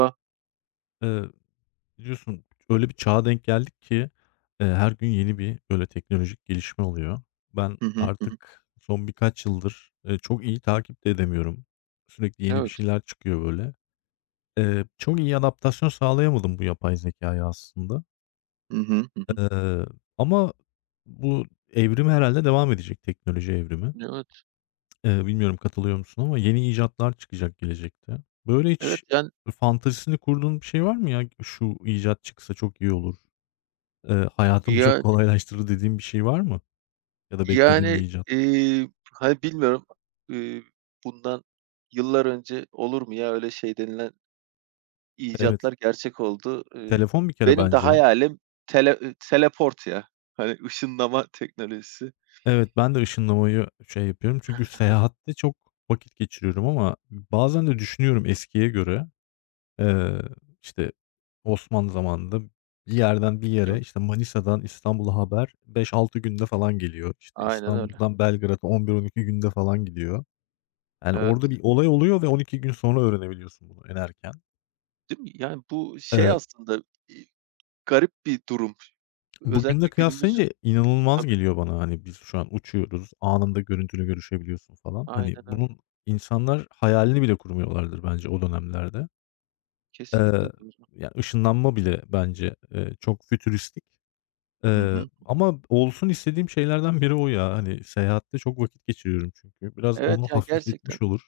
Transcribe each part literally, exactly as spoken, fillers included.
Ba. Eee, Biliyorsun öyle bir çağa denk geldik ki, eee, her gün yeni bir böyle teknolojik gelişme oluyor. Ben Hı hı. Hı hı. artık son birkaç yıldır, eee, çok iyi takip de edemiyorum. Sürekli yeni bir Evet. şeyler çıkıyor böyle. Eee, çok iyi adaptasyon sağlayamadım bu yapay zekâya aslında. Hı hı. Hı hı. Eee, Ama bu evrim herhalde devam edecek, teknoloji evrimi. Evet. Eee, bilmiyorum katılıyor musun ama yeni icatlar çıkacak gelecekte. Böyle Evet, hiç yani fantezisini kurduğun bir şey var mı ya? Şu icat çıksa çok iyi olur. Eee, hayatımı çok yani kolaylaştırdı dediğin bir şey var mı? Ya da beklediğin bir yani, icat? eee, hani, bilmiyorum, eee, bundan yıllar önce olur mu ya öyle şey denilen Evet. icatlar gerçek oldu. Eee, Telefon bir kere Benim de bence. hayalim tele eee, teleport ya. Hani, ışınlama teknolojisi. Evet, ben de ışınlamayı şey yapıyorum çünkü seyahatte çok vakit geçiriyorum ama bazen de düşünüyorum eskiye göre, eee, işte, Osmanlı zamanında bir yerden bir yere, Evet. işte, Manisa'dan İstanbul'a haber beş altı günde falan geliyor. İşte, Aynen öyle. İstanbul'dan Belgrad'a on bir on iki günde falan gidiyor. Yani, Evet. orada bir olay oluyor ve on iki gün sonra öğrenebiliyorsun bunu en erken. Değil mi? Yani bu şey aslında, iii, garip bir durum. Bugünle Özellikle günümüz. kıyaslayınca inanılmaz Tabii. geliyor bana. Hani, biz şu an uçuyoruz, anında görüntülü görüşebiliyorsun falan. Hani, Aynen öyle. bunun insanlar hayalini bile kurmuyorlardır bence o dönemlerde. Eee, Kesinlikle doğru. Ya, ışınlanma bile bence, eee, çok fütüristik. Hı Eee, hı. Ama olsun istediğim şeylerden biri o ya. Hani, seyahatte çok vakit geçiriyorum çünkü. Biraz Evet, onu ya gerçekten. hafifletmiş olur.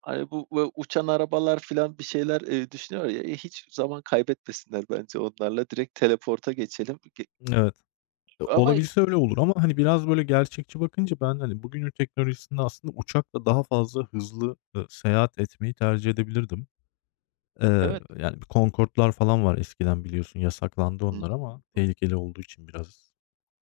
Hani, bu bu uçan arabalar filan bir şeyler, eee, düşünüyor ya, eee, hiç zaman kaybetmesinler bence onlarla. Direkt teleport'a geçelim. Ge Evet, e, ama olabilse öyle olur ama, hani, biraz böyle gerçekçi bakınca ben, hani, bugünün teknolojisinde aslında uçakla daha fazla hızlı, ııı, seyahat etmeyi tercih edebilirdim. Eee, evet. Yani, bir Concorde'lar falan var eskiden biliyorsun, yasaklandı Hı hı, onlar ama hı. tehlikeli olduğu için biraz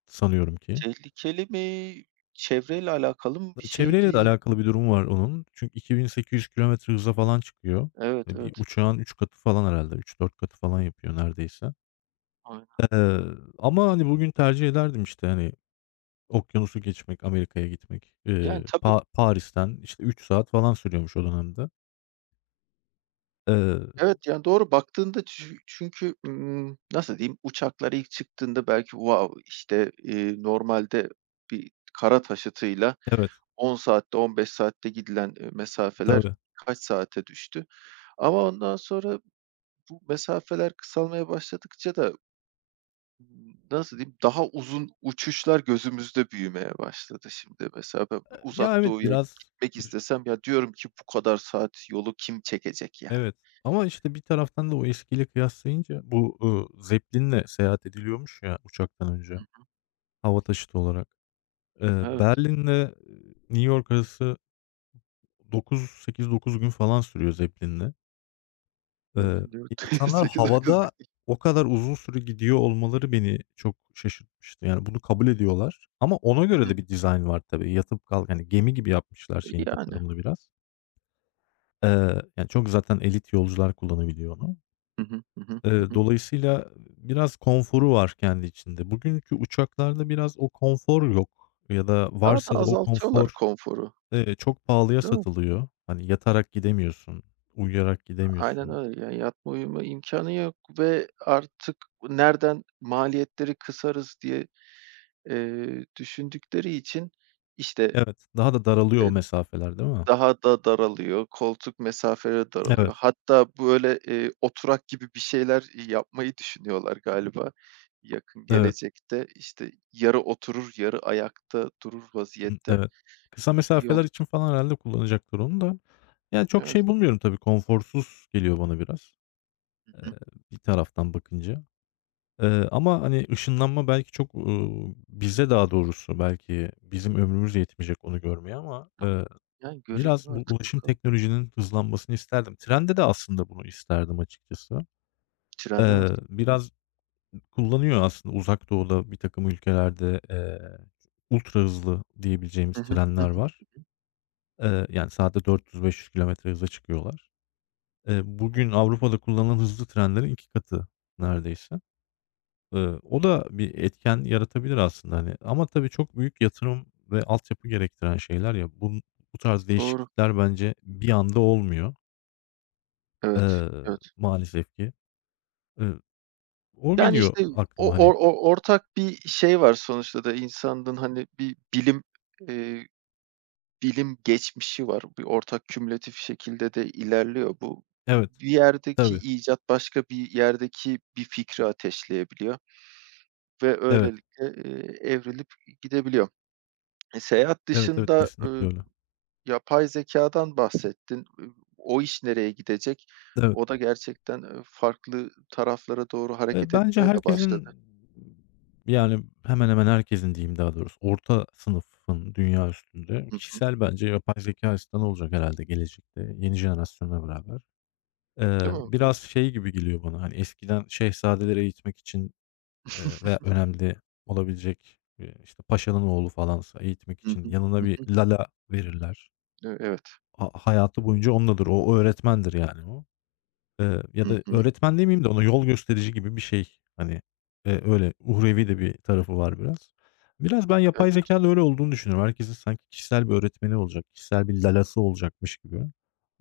sanıyorum ki. Tehlikeli mi? Çevreyle alakalı mı bir Çevreyle de şeydi? alakalı bir durum var onun. Çünkü iki bin sekiz yüz kilometre hıza falan çıkıyor. Evet, Eee, bir evet. uçağın üç katı falan herhâlde, üç dört katı falan yapıyor neredeyse. Aynen. Eee, Ama, hani, bugün tercih ederdim işte, hani, okyanusu geçmek, Amerika'ya gitmek. Eee, Yani, tabii, Pa Paris'ten, işte, üç saat falan sürüyormuş o dönemde. Eee evet, yani, doğru baktığında çü çünkü, ımm, nasıl diyeyim, uçaklar ilk çıktığında belki wow, işte, eee, normalde bir kara taşıtıyla Evet, on saatte, on beş saatte gidilen, eee, mesafeler tabii. kaç saate düştü? Ama ondan sonra bu mesafeler kısalmaya başladıkça da, nasıl diyeyim, daha uzun uçuşlar gözümüzde büyümeye başladı şimdi. Mesela ben Uzak Ya, evet, Doğu'ya biraz. gitmek istesem ya diyorum ki bu kadar saat yolu kim çekecek yani? Evet, ama, işte, bir taraftan da o eskiyle kıyaslayınca bu, ııı, Zeppelin'le seyahat ediliyormuş ya uçaktan Hıh. önce hava taşıtı olarak. Eee, Evet, Berlin'le, eee, New York arası dokuz, sekiz dokuz gün falan sürüyor Zeppelin'le. Eee, öyle diyor. insanlar sekiz dokuz havada gün. o kadar uzun süre gidiyor olmaları beni çok şaşırtmıştı. Yani, bunu kabul ediyorlar ama ona Hı göre hı. de bir dizayn var tabii. Yatıp kalk hani gemi gibi yapmışlar şeyin Yani. tasarımını biraz. Eee, yani, çok zaten elit yolcular kullanabiliyor onu. Hı hı. Hı hı. Eee, Hı hı. Dolayısıyla biraz konforu var kendi içinde. Bugünkü uçaklarda biraz o konfor yok ya da Daha da varsa da o azaltıyorlar konfor, konforu, eee, çok pahalıya değil mi? satılıyor. Hani yatarak gidemiyorsun, uyuyarak Aynen gidemiyorsun. öyle. Yani yatma uyuma imkânı yok ve artık nereden maliyetleri kısarız diye. Eee, düşündükleri için, işte, Evet, daha da daralıyor o eee, mesafeler değil mi? daha da daralıyor, koltuk mesafeleri daralıyor. Evet, Hatta böyle, eee, oturak gibi bir şeyler, yapmayı düşünüyorlar galiba yakın evet, gelecekte. İşte, yarı oturur, yarı ayakta durur ımm, vaziyette evet. Kısa bir yol. mesafeler için falan herhâlde kullanacaktır onu da. Yani çok Evet. şey bulmuyorum tabii, konforsuz geliyor bana biraz, Hı eee, hı. bir taraftan bakınca. Eee, ama, hani, ışınlanma belki çok, uuu, bize daha doğrusu belki bizim ömrümüz yetmeyecek onu görmeye ama, Tam eee, yani göreceğiz biraz bu artık ulaşım bakalım teknolojinin hızlanmasını isterdim. Trende de aslında bunu isterdim açıkçası. trende nasıl? Eee, biraz kullanıyor aslında Uzak Doğu'da birtakım ülkelerde, eee, ultra hızlı diyebileceğimiz Hı hı. Hı trenler hı. var. Eee, yani, saatte dört yüz beş yüz kilometre hıza çıkıyorlar. Eee, Evet, Bugün Avrupa'da kullanılan hızlı trenlerin iki katı neredeyse. Iıı, o da bir etken yaratabilir aslında, hani, ama tabii çok büyük yatırım ve altyapı gerektiren şeyler ya. Bun bu tarz doğru. değişiklikler bence bir anda olmuyor, Evet, ııı, evet. maalesef ki. Iıı, O Yani, geliyor işte, aklıma, o hani. o o ortak bir şey var sonuçta da insanlığın, hani, bir bilim, eee Bilim geçmişi var. Bir ortak kümülatif şekilde de ilerliyor bu. Evet, Bir yerdeki tabii. icat başka bir yerdeki bir fikri ateşleyebiliyor ve Evet, öylelikle, eee, evrilip gidebiliyor. E, seyahat evet, evet, dışında, kesinlikle ııı, öyle. yapay zekâdan bahsettin. Iıı, o iş nereye gidecek? Evet. O da gerçekten, eee, farklı taraflara doğru Eee, hareket Bence etmeye de başladı. herkesin, yani, hemen hemen herkesin diyeyim daha doğrusu, orta sınıfın dünya üstünde Hı hı. kişisel bence yapay zekâ asistanı olacak herhâlde gelecekte yeni jenerasyonla beraber. Değil Eee, mi? Biraz Evet. şey gibi geliyor bana, hani, eskiden şehzadeleri eğitmek için, eee, veya önemli olabilecek, eee, işte, paşanın oğlu falansa eğitmek Hı için hı. yanına Hı bir hı. lala verirler. E evet. Ha Hayatı boyunca onunladır. O o öğretmendir yani o. Eee, ya Hı da hı. öğretmen demeyeyim de ona yol gösterici gibi bir şey. Hani, eee, öyle uhrevi de bir tarafı var biraz. Biraz ben Evet. yapay zekânın öyle olduğunu düşünüyorum. Herkesin sanki kişisel bir öğretmeni olacak, kişisel bir lalası olacakmış gibi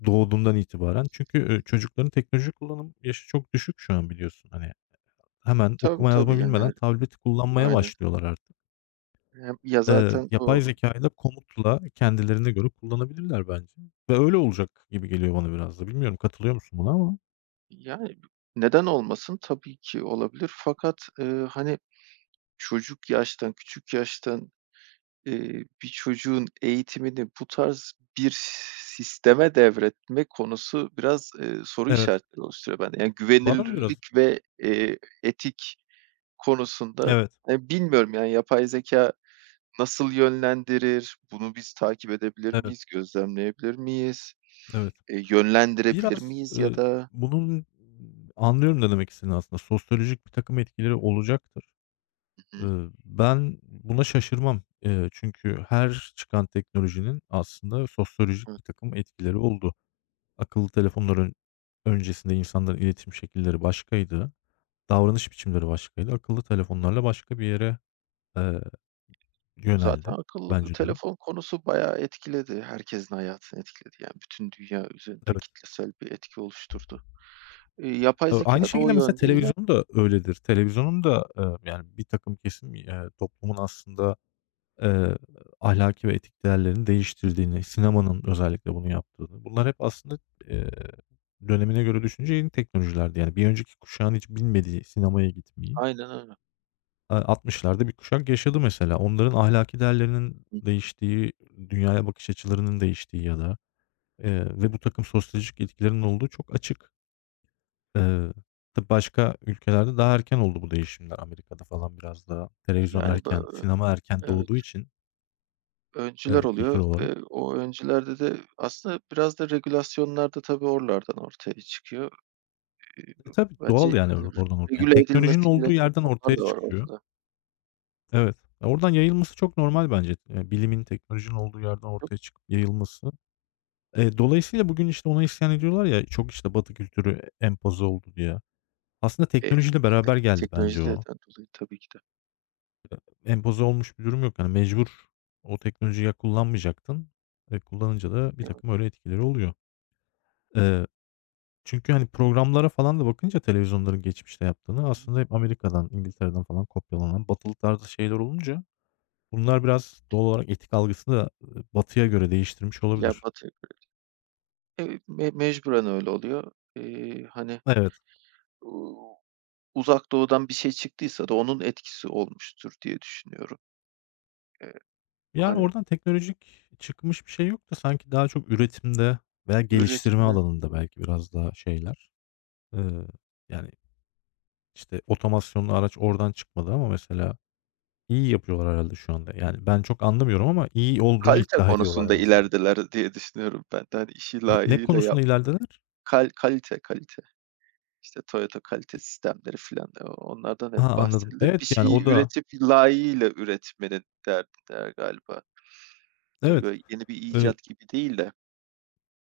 doğduğundan itibaren. Çünkü, eee, çocukların teknoloji kullanım yaşı çok düşük şu an biliyorsun. Hani, hemen Tabii, okuma tabii. yazma bilmeden Yani, tableti kullanmaya aynen. başlıyorlar artık. Hem ya Eee, zaten Yapay o. zekâyı da komutla kendilerine göre kullanabilirler bence ve öyle olacak gibi geliyor bana biraz da. Bilmiyorum katılıyor musun buna ama Yani, neden olmasın? Tabii ki olabilir fakat, eee, hani, çocuk yaştan, küçük yaştan, eee, bir çocuğun eğitimini bu tarz bir sisteme devretme konusu biraz, eee, soru evet. işaretleri oluşturuyor bende. Yani, Bana da güvenilirlik biraz. ve, eee, etik konusunda, Evet, eee, bilmiyorum, yani, yapay zeka nasıl yönlendirir? Bunu biz takip edebilir evet, miyiz? Gözlemleyebilir miyiz? evet. Eee, yönlendirebilir Biraz, miyiz ya ııı, da? bunun anlıyorum ne demek istediğini aslında. Sosyolojik bir takım etkileri olacaktır. Hı hı. Iıı, ben buna şaşırmam. Eee, çünkü her çıkan teknolojinin aslında sosyolojik bir takım etkileri oldu. Akıllı telefonların öncesinde insanların iletişim şekilleri başkaydı. Davranış biçimleri başkaydı. Akıllı telefonlarla başka bir yere, eee, Zaten yöneldi akıllı bence durum. telefon konusu bayağı etkiledi. Herkesin hayatını etkiledi. Yani bütün dünya üzerinde Evet. kitlesel bir etki oluşturdu. Eee, yapay Eee, zeka Aynı da o şekilde mesela yönde iler. televizyon da öyledir. Televizyonun da, eee, yani birtakım kesim, eee, toplumun aslında, eee, ahlaki ve etik değerlerini değiştirdiğini, sinemanın özellikle bunu yaptığını, bunlar hep aslında, eee, dönemine göre düşünce yeni teknolojilerdi. Yani bir önceki kuşağın hiç bilmediği sinemaya gitmeyi, Aynen öyle. eee, altmışlarda bir kuşak yaşadı mesela. Onların ahlaki değerlerinin Hı. değiştiği, dünyaya bakış açılarının değiştiği ya da, eee, ve bu takım sosyolojik etkilerinin olduğu çok açık. Eee, tabii başka ülkelerde daha erken oldu bu değişimler. Amerika'da falan biraz daha televizyon Yani, bö erken, sinema erken evet, doğduğu için, öncüler eee, kültür oluyor ve olarak. o öncülerde de aslında biraz da regülasyonlar da tabii oralardan ortaya çıkıyor. Eee, E, tabii doğal Bence, yani hani, or oradan ortaya yani regüle teknolojinin edilmesi olduğu gereken yerden konular ortaya da var çıkıyor. ortada. Evet. E, Oradan yayılması çok normal bence. Eee, bilimin teknolojinin olduğu yerden Çok, ortaya çıkıp yayılması. Eee, dolayısıyla bugün, işte, ona isyan ediyorlar ya, çok, işte, Batı kültürü empoze oldu diye. Aslında eee, teknolojiyle beraber geldi bence teknolojiden o. dolayı tabii ki de. Empoze olmuş bir durum yok. Yani mecbur o teknolojiyi ya kullanmayacaktın, e, kullanınca da Ya, birtakım öyle etkileri oluyor. Eee, Çünkü, hani, programlara falan da bakınca televizyonların geçmişte yaptığını aslında hep Amerika'dan, İngiltere'den falan kopyalanan batılı tarzı şeyler olunca bunlar biraz doğal olarak etik algısını da, ııı, batıya göre değiştirmiş yani olabilir. Batı me mecburen öyle oluyor. Eee, hani Evet. Uuu, Uzak Doğu'dan bir şey çıktıysa da onun etkisi olmuştur diye düşünüyorum. Eee, Yani, Hani, oradan teknolojik çıkmış bir şey yok da sanki daha çok üretimde veya geliştirme üretimde alanında belki biraz daha şeyler. Iıı, Yani, İşte, otomasyonlu araç oradan çıkmadı ama mesela iyi yapıyorlar herhâlde şu anda. Yani, ben çok anlamıyorum ama iyi olduğunu kalite iddia ediyorlar en konusunda azından. ilerideler diye düşünüyorum ben de. Hani, işi Ne ne layığıyla yap konusunda ilerlediler? kal kalite, kalite. İşte Toyota kalite sistemleri filan, eee, onlardan hep Ha, anladım. bahsedilir. Bir Evet, yani, şeyi o da. üretip layığıyla üretmenin derdindeler galiba. Eee, Evet, Böyle yeni bir eee, icat gibi değil de.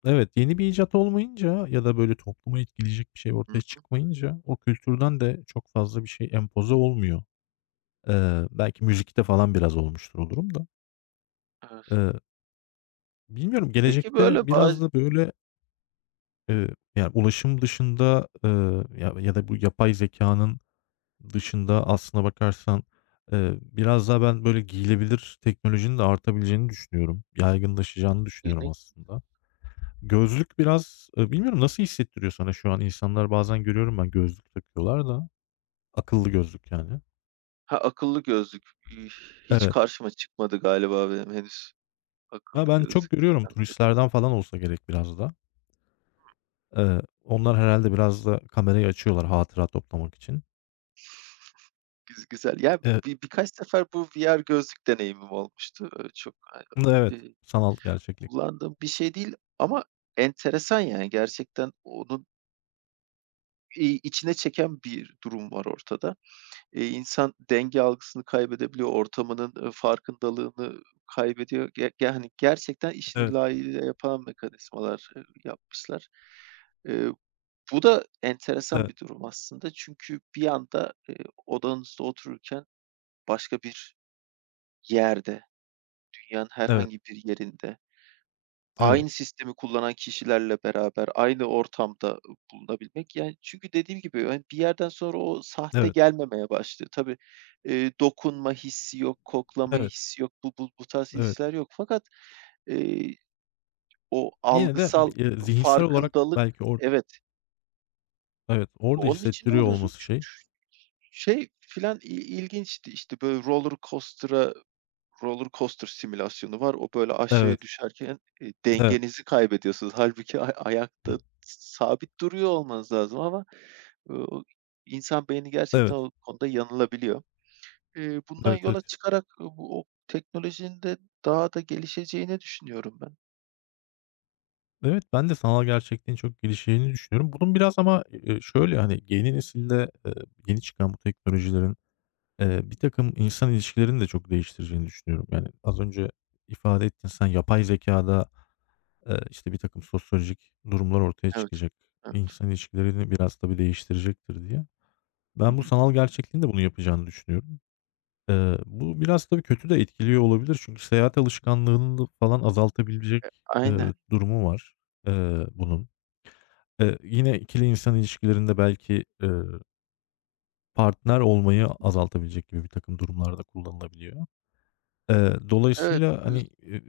evet, yeni bir icat olmayınca ya da böyle topluma etkileyecek bir şey Hı ortaya hı. çıkmayınca o kültürden de çok fazla bir şey empoze olmuyor. Eee, belki müzikte falan biraz olmuştur o durum da. Evet. Eee, Bilmiyorum Peki gelecekte böyle biraz bazı da böyle, eee, yani, ulaşım dışında, eee, ya ya da bu yapay zeka'nın dışında aslına bakarsan, eee, biraz daha ben böyle giyilebilir teknolojinin de artabileceğini düşünüyorum. Yaygınlaşacağını düşünüyorum yeni. aslında. Gözlük biraz, eee, bilmiyorum nasıl hissettiriyor sana şu an? İnsanlar bazen görüyorum ben gözlük takıyorlar da. Akıllı gözlük yani. Ha, akıllı gözlük. Üh, Hiç Evet. karşıma çıkmadı galiba benim henüz. Akıllı Ha, ben çok gözlük görüyorum takan. turistlerden falan olsa gerek biraz da. Eee, onlar herhalde biraz da kamerayı açıyorlar hatıra toplamak için. Güz güzel. Ya, Eee, bi birkaç sefer bu V R gözlük deneyimim olmuştu. Eee, çok, hani, evet, eee, sanal gerçeklik. kullandığım bir şey değil ama enteresan, yani, gerçekten onun, iii, içine çeken bir durum var ortada. Eee, insan denge algısını kaybedebiliyor, ortamının, eee, farkındalığını kaybediyor. Ge ge hani, gerçekten işini Evet, layığıyla yapan mekanizmalar, eee, yapmışlar. Eee, Bu da enteresan evet, bir durum aslında çünkü bir anda, eee, odanızda otururken başka bir yerde, dünyanın evet, herhangi bir yerinde, evet, aynı sistemi kullanan kişilerle beraber aynı ortamda, bulunabilmek, yani, çünkü dediğim gibi, yani bir yerden sonra o evet, sahte evet, gelmemeye başlıyor. Tabii, eee, dokunma hissi yok, koklama evet, hissi yok, bu bu bu tarz evet. hisler yok fakat, eee, o Yine de bi algısal eee, zihinsel olarak farkındalık. belki or Evet, evet, orada onun içinde hissettiriyor oluyorsun olması şey. çünkü şey filan i ilginçti, işte, böyle roller coaster'a roller coaster simülasyonu var. O böyle aşağıya Evet, düşerken, eee, evet, dengenizi kaybediyorsunuz. Hâlbuki ay hı, ayakta sabit duruyor olmanız lazım ama, ııı, insan beyni evet, gerçekten o konuda yanılabiliyor. Eee, bundan evet, evet. yola çıkarak, ııı, bu o teknolojinin de daha da gelişeceğini düşünüyorum ben. Evet, ben de sanal gerçekliğin çok gelişeceğini düşünüyorum. Bunun biraz ama, eee, şöyle, hani, yeni nesilde, eee, yeni çıkan bu teknolojilerin, eee, birtakım insan ilişkilerini de çok değiştireceğini düşünüyorum. Yani, az önce ifade ettin sen, yapay zekâda, eee, işte, birtakım sosyolojik durumlar ortaya Evet, çıkacak. evet. İnsan ilişkilerini biraz tabii değiştirecektir diye. Hı Ben bu hı. sanal gerçekliğin de bunu yapacağını düşünüyorum. Eee, bu biraz tabii kötü de etkiliyor olabilir. Çünkü seyahat alışkanlığını da falan azaltabilecek, eee, Aynen. durumu var, eee, bunun. Eee, yine ikili insan ilişkilerinde belki, eee, partner olmayı azaltabilecek gibi bir takım durumlarda kullanılabiliyor. Eee, Evet, Dolayısıyla, ııı, hani, eee,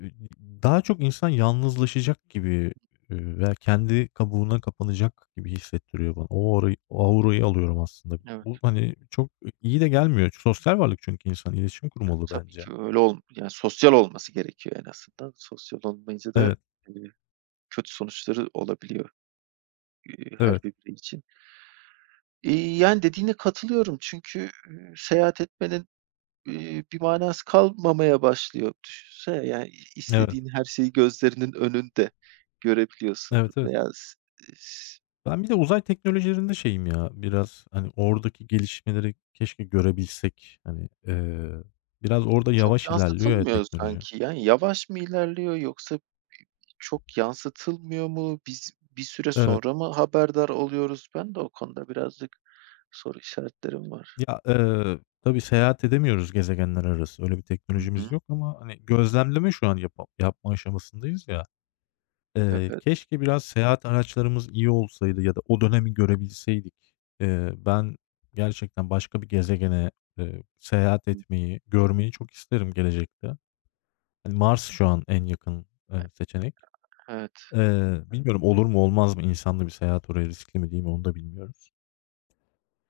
daha çok insan yalnızlaşacak gibi, eee, veya kendi kabuğuna kapanacak gibi hissettiriyor bana. O orayı o aurayı alıyorum aslında. evet, Bu, hani, çok iyi de gelmiyor. Sosyal varlık çünkü insan, iletişim kurmalı tabii bence. ki öyle ol yani sosyal olması gerekiyor en azından. Sosyal olmayınca da, Evet. eee, kötü sonuçları olabiliyor, eee, her Evet, bir birey için. İii, yani, dediğine katılıyorum çünkü, ııı, seyahat etmenin, iii, bir manası kalmamaya başlıyor. Düşünsene, yani, i evet, istediğin her şeyi gözlerinin önünde görebiliyorsun evet, evet. veya s s Ben bir de uzay teknolojilerinde şeyim ya, biraz, hani, oradaki gelişmeleri keşke görebilsek. Hani, eee, biraz orada çok yavaş ilerliyor ya yansıtılmıyor teknoloji. sanki. Yani, yavaş mı ilerliyor yoksa çok yansıtılmıyor mu? Biz bir süre Evet. sonra mı haberdar oluyoruz? Ben de o konuda birazcık soru işaretlerim var. Ya, eee, tabii seyahat edemiyoruz gezegenler arası, öyle bir Hı teknolojimiz hı. yok ama, hani, gözlemleme şu an yapa yapma aşamasındayız ya. Eee, Evet. Keşke biraz seyahat araçlarımız iyi olsaydı ya da o dönemi görebilseydik. Eee, ben gerçekten başka bir gezegene, eee, seyahat Hı. etmeyi, görmeyi çok isterim gelecekte. Hani, Mars şu an en yakın, eee, seçenek. Evet. Eee, bilmiyorum olur mu olmaz mı insanlı bir seyahat oraya riskli mi değil mi onu da bilmiyoruz.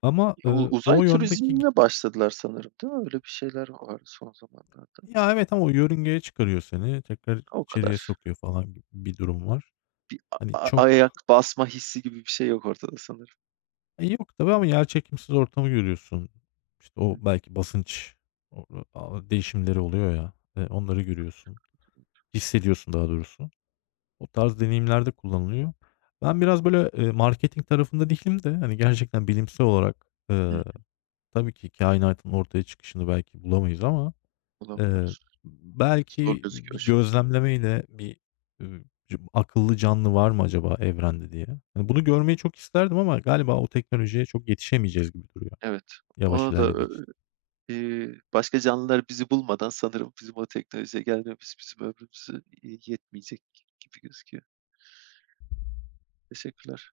Ama, U ııı, uzay o yöndeki gi turizmine başladılar sanırım, değil mi? Öyle bir şeyler var son zamanlarda. ya, evet ama o yörüngeye çıkarıyor seni, tekrar O kadar. içeriye sokuyor falan gibi bir durum var. Hani, A ayak çok, basma hissi gibi bir şey yok ortada sanırım. e, yok tabii ama yerçekimsiz ortamı görüyorsun. İşte, o Hı belki basınç o a değişimleri oluyor ya, eee, onları görüyorsun. hı. Hissediyorsun daha doğrusu. O tarz deneyimlerde kullanılıyor. Ben biraz böyle, eee, marketing tarafında değilim de, hani, gerçekten bilimsel olarak, Hı. eee, tabii ki kainatın ortaya çıkışını belki bulamayız ama, eee, Bulamıyoruz. Zor belki gözüküyor bir şu an. gözlemlemeyle bir, ııı, c akıllı canlı var mı acaba evrende diye. Hani, bunu görmeyi çok isterdim ama galiba o teknolojiye çok yetişemeyeceğiz gibi duruyor, Evet. yavaş Ona da, ilerlediği ö için. eee, başka canlılar bizi bulmadan sanırım bizim o teknolojiye gelmemiz bizim ömrümüzü, iii, yetmeyecek gibi gözüküyor. Teşekkürler.